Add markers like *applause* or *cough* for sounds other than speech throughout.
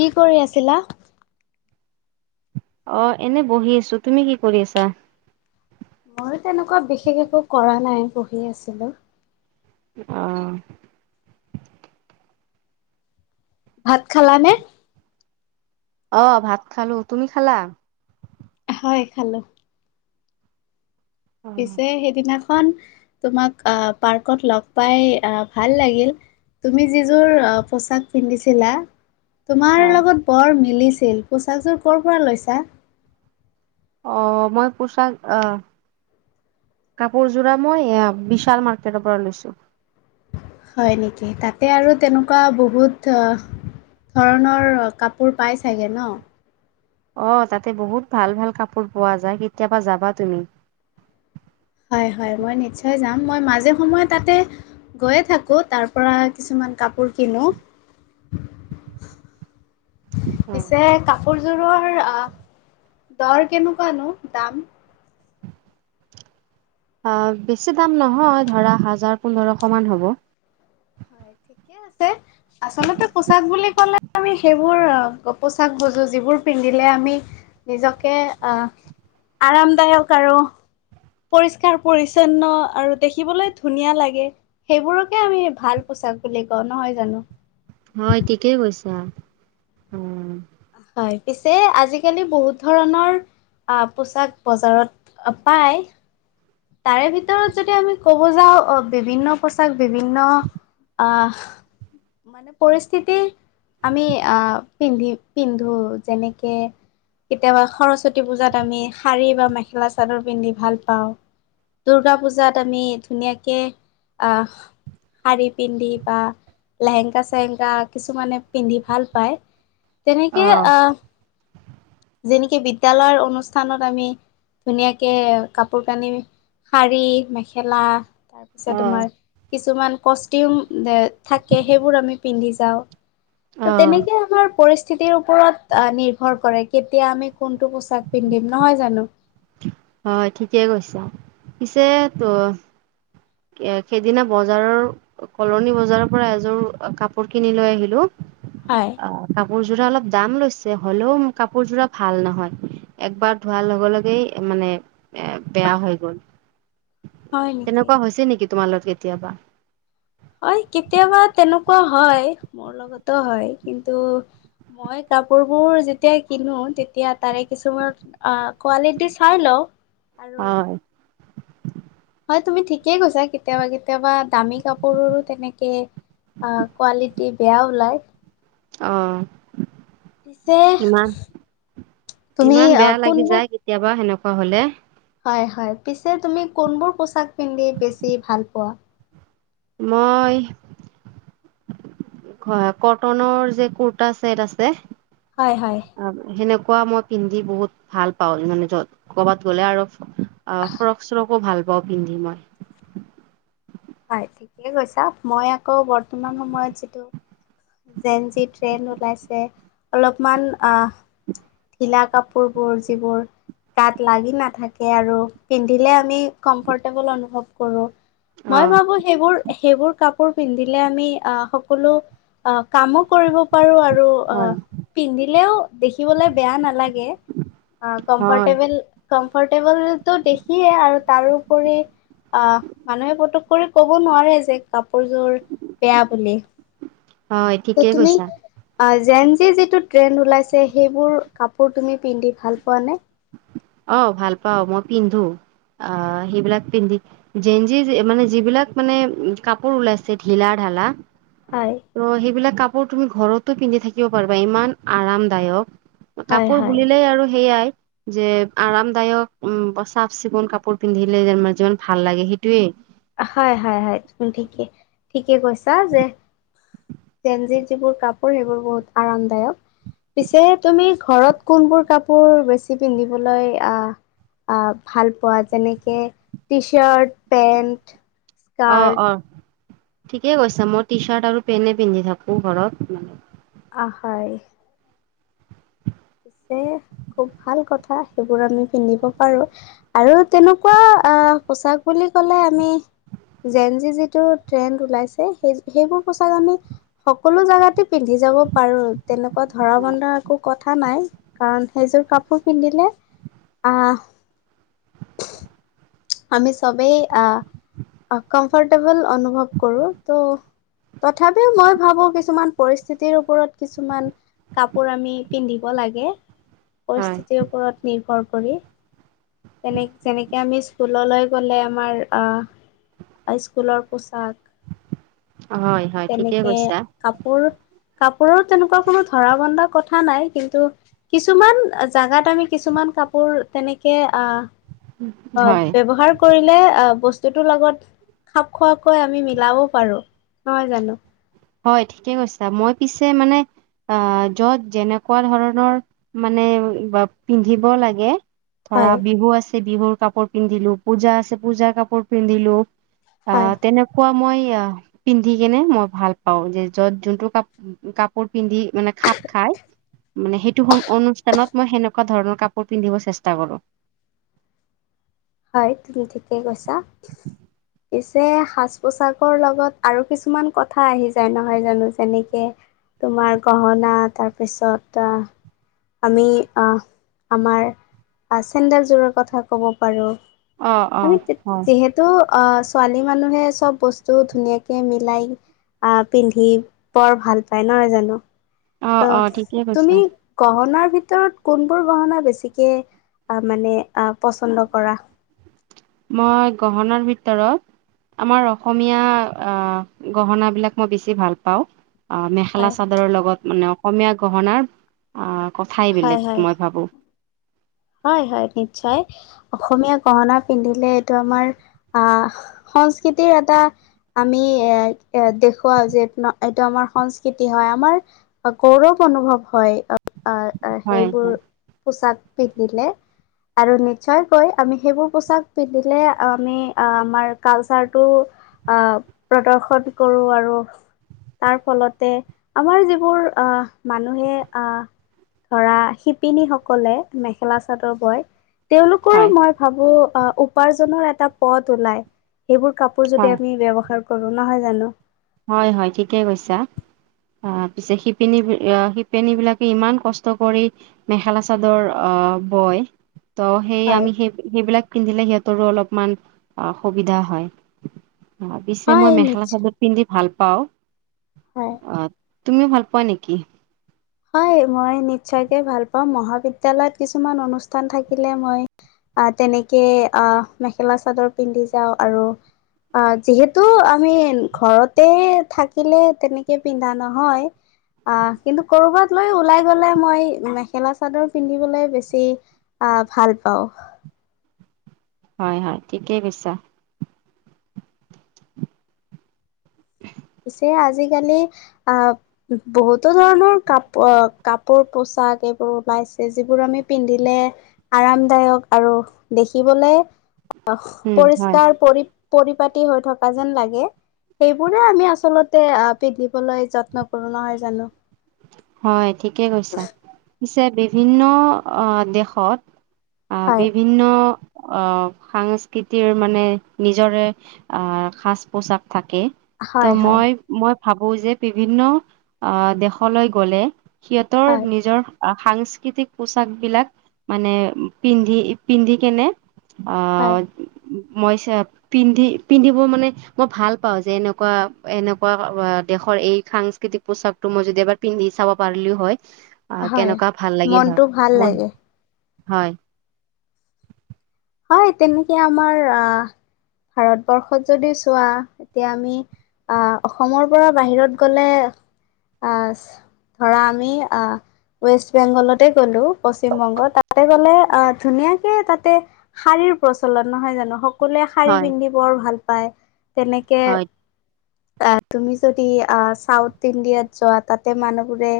কি কৰি আছিলা? অ' এনে বহি আছো তুমি কি কৰি আছা মই তেনেকুৱা বিশেষ একো কৰা নাই পঢ়ি আছিলো অহ ভাত খালা নে? অ' ভাত খালো তুমি খালা হয় খালো অ পিছে সেইদিনাখন তোমাক আহ পাৰ্কত লগ পাই আহ ভাল লাগিল তুমি যিযোৰ পোচাক পিন্ধিছিলা তোমাৰ হয় তোমাক বৰ মিলিছিল পোছাকযোৰ কৰ' পৰা লৈছা। অ' মই পোচাক অহ' কাপোৰযোৰা মই বিশাল মাৰ্কেটৰ পৰা লৈছো হয় নেকি তাতে আৰু তেনেকুৱা বহুত ধৰণৰ কাপোৰ পাই চাগে ন' অ' তাতে বহুত ভাল ভাল কাপোৰ পোৱা যায় কেতিয়াবা যাবা তুমি হয় হয় মই নিশ্চয় যাম মই মাজে সময়ে তাতে গৈয়ে থাকো তাৰ পৰা কিছুমান কাপোৰ কিনো *inaudible* অ পিছে কাপোৰযোৰৰ আহ দৰ কেনেকুৱানো দাম আহ' বেছি দাম নহয় ধৰা হাজাৰ পোন্ধৰশমান হ'ব। হয় ঠিকে আছে। আচলতে পোচাক বুলি কলে আমি সেইবোৰ পোচাক বোজো যিবোৰ পিন্ধিলে আমি নিজকে আহ আৰামদায়ক আৰু পৰিস্কাৰ পৰিচ্ছন্ন আৰু দেখিবলৈ ধুনীয়া লাগে সেইবোৰকে আমি ভাল পোচাক বুলি কও নহয় জানো হয় ঠিকেই কৈছা অহ হয় পিছে আজিকালি বহুত ধৰণৰ আহ পোচাক বজাৰত পায় তাৰে ভিতৰত যদি আমি কব যাও অ', বিভিন্ন পোচাক বিভিন্ন আহ মানে পৰিস্থিতি আমি আহ পিন্ধি পিন্ধো যেনেকে কেতিয়াবা সৰস্বতী পূজাত আমি শাৰী বা মেখেলা চাদৰ পিন্ধি ভাল পাওঁ। দুৰ্গা পূজাত আমি ধুনীয়াকে আহ শাৰী পিন্ধি বা লেহেংকা চেহেংকা কিছুমানে পিন্ধি ভাল পায়। তেনেকে অ আহ যেনেকে বিদ্যালয়ৰ অনুষ্ঠানত আমি ধুনীয়াকে কাপোৰ কানি শাৰী মেখেলা তাৰপিছত তোমাৰ কিছুমান কষ্টিউম থাকে সেইবোৰ আমি পিন্ধি যাওঁ। অ ত তেনেকে আমাৰ পৰিস্থিতিৰ ওপৰত নিৰ্ভৰ কৰে কেতিয়া আমি কোনটো পোচাক পিন্ধিম নহয় জানো। হয় ঠিকে কৈছা পিছে তো। এ সেইদিনা বজাৰৰ কলনী বজাৰৰ পৰা এযোৰ কাপোৰ কিনি লৈ আহিলো। হয়। আ কাপোৰযোৰা অলপ দাম লৈছে, হ'লেও কাপোৰ যোৰা ভাল নহয়। একবাৰ ধোৱাৰ লগে লগেই মানে এই বেয়া হৈ গ'ল। হয় নেকি? তেনেকুৱা হৈছে নেকি তোমাৰ লগত কেতিয়াবা? হয় কেতিয়াবা তেনেকুৱা হয়, মোৰ লগতো হয় কিন্তু মই কাপোৰ বোৰ যেতিয়া কিনো তেতিয়া তাৰে কিছুমান অ', কোৱালিট চাই লও। হয়। হয় তুমি ঠিকেই কৈছা কেতিয়াবা কেতিয়াবা কাপোৰো তেনেকে। অঁ', কোৱালিটি বেয়া ওলাই। অ ছে ইমান তুমি ইমান বেয়া অঁ লাগি কোনবো যায় কেতিয়াবা সেনেকুৱা হ'লে। হয় হয় পিছে তুমি কোনবোৰ পোছাক পিন্ধি বেছি ভাল পোৱা? মই হয় কটনৰ যে কুৰ্তা চছেট আছে। হয় হয় সেনেকুৱা মই পিন্ধি বহুত ভাল পাওঁ, মানে য'ত কবাত গ'লে আৰু অ', ফ্ৰক চ্ৰকো ভাল পাওঁ পিন্ধি মই। হয় ঠিকেই কৈছা, মই আকৌ বৰ্তমান সময়ত যিটো জেন যি ট্ৰেইন ওলাইছে, অলপমান আহ ঢিলা কাপোৰ বোৰ যিবোৰ গাত লাগি নাথাকে আৰু পিন্ধিলে আমি কমফৰ্টেবল অনুভৱ কৰোঁ। অ মই ভাবো সেইবোৰ সেইবোৰ কাপোৰ পিন্ধিলে আমি আহ সকলো অ', কামো কৰিব পাৰো আৰু অ', হয় পিন্ধিলেও দেখিবলৈ বেয়া নালাগে অ', হয় কমফৰটেবল কমফৰ্টেবলটো বেছিয়ে আৰু তাৰোপৰি আহ', মানুহে পটুক কৰি কব নোৱাৰে যে, কাপোৰযোৰ বেয়া বুলি। হয় ত' ঠিকেই তুমি? কৈছা আ জেনজি যিটো ট্ৰেণ্ড ওলাইছে সেইবোৰ কাপোৰ তুমি পিন্ধি ভাল পোৱা নে? অঁ, ভাল পাওঁ, মই পিন্ধো আহ সেইবিলাক পিন্ধি জেঞজি মানে যিবিলাক মানে কাপোৰ ওলাইছে ঢিলা ঢালা হয় ত' সেইবিলাক কাপোৰ তুমি ঘৰতো পিন্ধি থাকিব পাৰিবা, ইমান আৰামদায়ক। হয় কাপোৰ হয়। বুলিলেই আৰু সেইয়াই যে আৰামদায়ক, উম, চাফ-চিকুণ কাপোৰ পিন্ধিলে যেন যিমান ভাল লাগে, সেইটোৱেই। হয়, হয়, হয়। তুমি ঠিকে, ঠিকে কৈছা, যে জেন জিৰ যিবোৰ কাপোৰ, সেইবোৰ বহুত আৰামদায়ক। পিছে, তুমি ঘৰত কোনবোৰ কাপোৰ বেছি পিন্ধিবলৈ আ আ, ভাল পোৱা যেনেকে টি চাৰ্ট, পেন্ট অ, অ। স্কাৰ্ট ঠিকে কৈছা, মই টি চাৰ্ট আৰু পেণেই পিন্ধি থাকোঁ ঘৰত। আ, হয়। পিছে খুব ভাল কথা, সেইবোৰ আমি পিন্ধিব পাৰোঁ। আৰু তেনোকুৱা আহ, পোছাক বুলি ক'লে আমি জেন জি যিটো ট্ৰেণ্ড ওলাইছে, সেই সেইবোৰ পোছাক আমি সকলো জাগাতে পিন্ধি যাব পাৰোঁ, তেনেকুৱা ধৰা বন্ধাৰ আকো ক'ত থা নাই, কাৰণ সেইযোৰ কাপোৰ পিন্ধিলে, আহ আমি চবেই আ, আ কমফৰ্টেবল অনুভৱ কৰোঁ, ত তথাপিও মই ভাবোঁ কিছুমান পৰিস্থিতিৰ ওপৰত, কিছুমান কাপোৰ আমি পিন্ধিব লাগে। হয় পৰিস্থিতিৰ ওপৰত নিৰ্ভৰ কৰি তেনে যেনেকে আমি স্ক স্কুললৈ গ'লে আমাৰ আ, স্কুলৰ পোছাক হয় হয় ঠিকেই তেনেকে কৈছা কাপোৰ কাপোৰৰ তেনেকুৱা কোনো ধৰা বন্ধা কথা নাই কিন্তু, কিছুমান জাগাত আমি কিছুমান কাপোৰ তেনেকে আ অ, হয় ব্যৱহাৰ কৰিলে আ বস্তুটোৰ লগত খাপ খোৱাকৈ আমি মিলাব পাৰোঁ, নহয় জানো হয়, ঠিকে কৈছা মই পিছে মানে আ, য'ত যেনেকুৱা ধৰণৰ মানে বা পিন্ধিব লাগে ধৰা, হয় বিহু আছে বিহুৰ কাপোৰ পিন্ধিলোঁ, পূজা আছে পূজাৰ কাপোৰ পিন্ধিলোঁ। আ, হয় তেনেকুৱা মই আহ পিন্ধি কেনে মই ভাল পাওঁ যে য'ত যোনটো কাপ কাপোৰ পিন্ধি মানে খাপ খাই মানে সেইটো সম অনুষ্ঠানত মই সেনেকুৱা ধৰণৰ কাপোৰ পিন্ধিব চেষ্টা কৰোঁ। হয়, তুমি ঠিকেই কৈছা। *inaudible* পিছে, সাজ-পোছাকৰ লগত আৰু কিছুমান কথা আহি যায়, নহয় জানো যেনেকে তোমাৰ গহনা, তাৰপিছত আহ আমি আহ আমাৰ আ চেণ্ডেলযোৰৰ কথা ক'ব পাৰোঁ, অ অ আমি তেত হয় যিহেত তো অ, ছোৱালী মানুহে চব বস্তু ধুনীয়াকে মিলাই আ, পিন্ধি বৰ ভাল পায়, নহয় জানো অ ত, অ ঠিকেই কৈছা তুমি গহণাৰ ভিতৰত, কোনবোৰ গহণা বেছিকে আ মানে আ পচন্দ কৰা মই গহণাৰ ভিতৰত আমাৰ অসমীয়া আ গহণা বিলাক মই বেছি ভাল পাওঁ। আ, হয় মেখেলা-চাদৰৰ লগত মানে, অসমীয়া গহণাৰ আ কথাই হয় হয় বেলেগ মই ভাবোঁ। হয়, হয়, নিশ্চয়। অসমীয়া গহণা পিন্ধিলে, এইটো আমাৰ আহ সংস্কৃতিৰ এটা আমি এয়াই এ দেখুৱাও যে, এইটো আমাৰ সংস্কৃতি হয় আমাৰ গৌৰৱ অনুভৱ হয়, অ, আ আ হয় সেইবোৰ হয় পোছাক পিন্ধিলে আৰু নিশ্চয়কৈ আমি সেইবোৰ পোছাক পিন্ধিলে, আমি আ আমাৰ কালচাৰটো আ প্ৰদৰ্শন কৰোঁ আৰু তাৰ ফলতে আমাৰ যিবোৰ আহ মানুহে আ ধৰা শিপিনী সকলে মেখেলা চাদৰ বয় তেওঁলোক হয়। মই ভাবো আ উপাৰ্জনৰ এটা পথ ওলাই এইবোৰ কাপোৰ যদি হয় আমি ব্যৱহাৰ কৰোঁ নহয় জানো হয় হয় ঠিকে কৈছা। অ পিছে শিপিনী বি অ শিপিনী বিলাকে ইমান কষ্ট কৰি মেখেলা চাদৰ অ বয়। ত সেই হয় আমি সেই সেইবিলাক পিন্ধিলে সিহঁতৰো অলপমান সুবিধা হয়। অ পিছে মই হয় মেখেলা নিশ্চয় চাদৰ পিন্ধি ভালপাওঁ হয়। আত তুমিও ভাল পোৱা নেকি? হয় মই নিশ্চয়কে ভাল পাওঁ, মহাবিদ্যালয়ত কিছুমান অনুষ্ঠান থাকিলে মই আহ, তেনেকে আহ, মেখেলা চাদৰ পিন্ধি যাওঁ আৰু আ, যিহেতু আমি ঘৰতে থাকিলে তেনেকে পিন্ধা নহয়। আহ, কিন্তু ক'ৰবাত লৈ ওলাই গ'লে মই মেখেলা চাদৰ পিন্ধিবলৈ বেছি আহ, ভাল পাওঁ। হয় হয়, ঠিকেই কৈছা। *inaudible* পিছে আজিকালি আহ বহুতো ধৰণৰ কাপ কাপোৰ পোচাক এইবোৰ ওলাইছে যিবোৰ আমি পিন্ধিলে আৰামদায়ক আৰু দেখিবলে আহ, উম হয়। পৰিষ্কাৰ পৰি-পৰিপাতি হৈ থকা যেন লাগে সেইবোৰে আমি আচলতে আ, পিন্ধিবলৈ যত্ন কৰোঁ নহয় জানো? হয় ঠিকেই কৈছা। পিছে বিভিন্ন আহ, দেশত আ, হয়। বিভিন্ন আহ, সাংস্কৃতিৰ মানে নিজৰে আহ, সাজ পোচাক থাকে। ত' হয় হয় মই মই ভাবোঁ যে বিভিন্ন আ, দেশলৈ গ'লে সিহঁতৰ হয় নিজৰ সাংস্কৃতিক পোচাকবিলাক মানে পিন্ধি পিন্ধি কেনে হয় আহ, মই চা পিন্ধি পিন্ধিব মানে মই ভাল পাওঁ যে এনেকুৱা এনেকুৱা দেশৰ এই সাংস্কৃতিক পোচাকটো মই যদি এবাৰ পিন্ধি চাব পাৰিলোঁ হয় আ, হয় কেনেকুৱা ভাল লাগিল হয় মনটো ভাল মই, লাগে হয়। হয় তেনেকে আমাৰ আ, ভাৰতবৰ্ষত যদি চোৱা এতিয়া আমি আ, অসমৰ পৰা বাহিৰত গ'লে আছ ধৰা আমি আ ৱেষ্ট বেংগলতে গ'লোঁ পশ্চিমবংগ, তাতে গ'লে ধুনীয়াকে তাতে শাৰীৰ প্ৰচলন নহয় জানো, সকলোৱে শাৰী হয়, পিন্ধি বৰ ভালপায় তেনেকে হয়, আহ, তুমি যদি আহ, চাউথ ইণ্ডিয়াত যোৱা তাতে মানুহবোৰে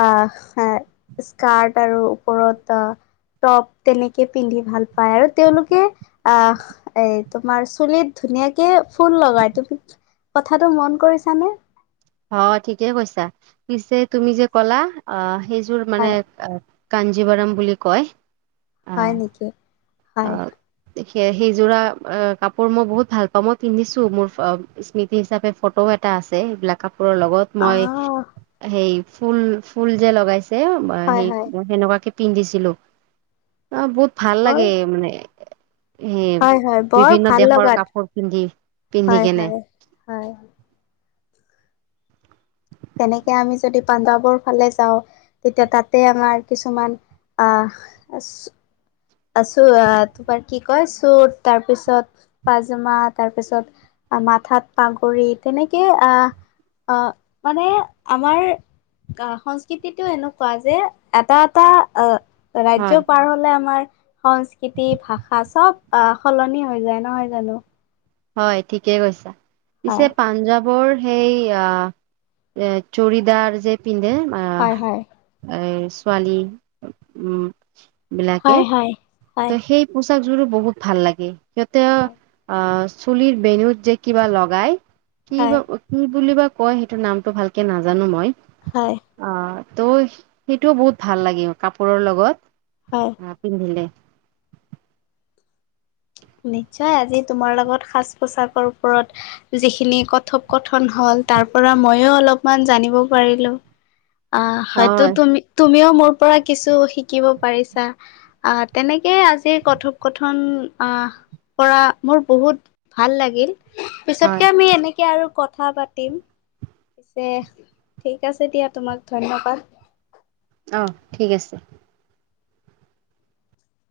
আহ, হে, স্কাৰ্ট আৰু ওপৰত টপ তেনেকে পিন্ধি ভালপায় আৰু তেওঁলোকে আহ এ, তোমাৰ চুলিত ধুনীয়াকে ফুল লগাই তুমি কথাটো মন কৰিছানে? অ' ঠিকেই কৈছা। পিছে তুমি যে ক'লা অ' সেইযোৰ মানে হয় কাঞ্জীবাৰম বুলি কয়। হয় অ' নেকি, হয়। অ' সেইযোৰা অ' কাপোৰ মই বহুত ভালপাওঁ, মই পিন্ধিছোঁ মোৰ স্মৃতি হিচাপে ফটো এট এটা আছে সেইবিলাক কাপোৰৰ লগত মই আহ হেই ফুল ফুল যে লগাইছে হয় সেই হয় সেনেকুৱাকে পিন্ধিছিলোঁ। আ, বহুত ভাল বৰ লাগে মানে। এ, হয় হয় বৰ বিভিন্ন ভাল দেশৰ লগাত কাপোৰ পিন্ধি, পিন্ধি হয় কেনে। হয় হয়। তেনেকে আমি যদি পাঞ্জাৱৰ ফালে যাওঁ তেতিয়া তাতে আমাৰ কিছুমান আহ আছোঁ আ, তোমাৰ কি কয় চুট তাৰপিছত পাইজামা তাৰপিছত মাথাত পাগৰি তেনেকে আহ আ, মানে আমাৰ গা সংস্কৃতিটো এনেকুৱা যে এটা এটা আহ হয়। ৰাজ্য পাৰ হ'লে আমাৰ সংস্কৃতি ভাষা চব আহ সলনি হৈ যায় নহয় জানো? হয় ঠিকে কৈছা। পিছে হয় পাঞ্জৱ বৰ হেই আহ এ চৰিদাৰ যে পিন্ধে হয় হয় এই ছোৱালী উম। বিলাকে হয়, হয়। ত হয় সেই পোচাকজোৰো বহুত ভাল লাগে। সিহঁতে হয় আহ চুলিৰ বেনুত যে কিবা লগাই কি বা হয় কি বুলিবা কয় সেইটো নামটো ভালকে নাজানো মই। হয়। অ', ত' সেইটোও বহুত ভাল লাগে কাপোৰৰ লগত। হয়। অ', পিন্ধিলে নিশ্চয় আজি তোমাৰ লগত সাজ-পোছাকৰ ওপৰত যিখিনি কথন হ'ল তাৰ পৰা ময়ো অলপমান জানিব পাৰিলো। অ', হয়তো হয় তুমি তুমিও মোৰ পৰা কিছু শিকিব পাৰিছা। আ তেনেকে আজি কথোপ কথন আ কৰা মোৰ বহুত ভাল লাগিল। হয় পিছতকে আমি এনেকে আৰু কথা পাতিম। দে ঠিক আছে দিয়া তোমাক ধন্যবাদ। অ' ঠিক আছে।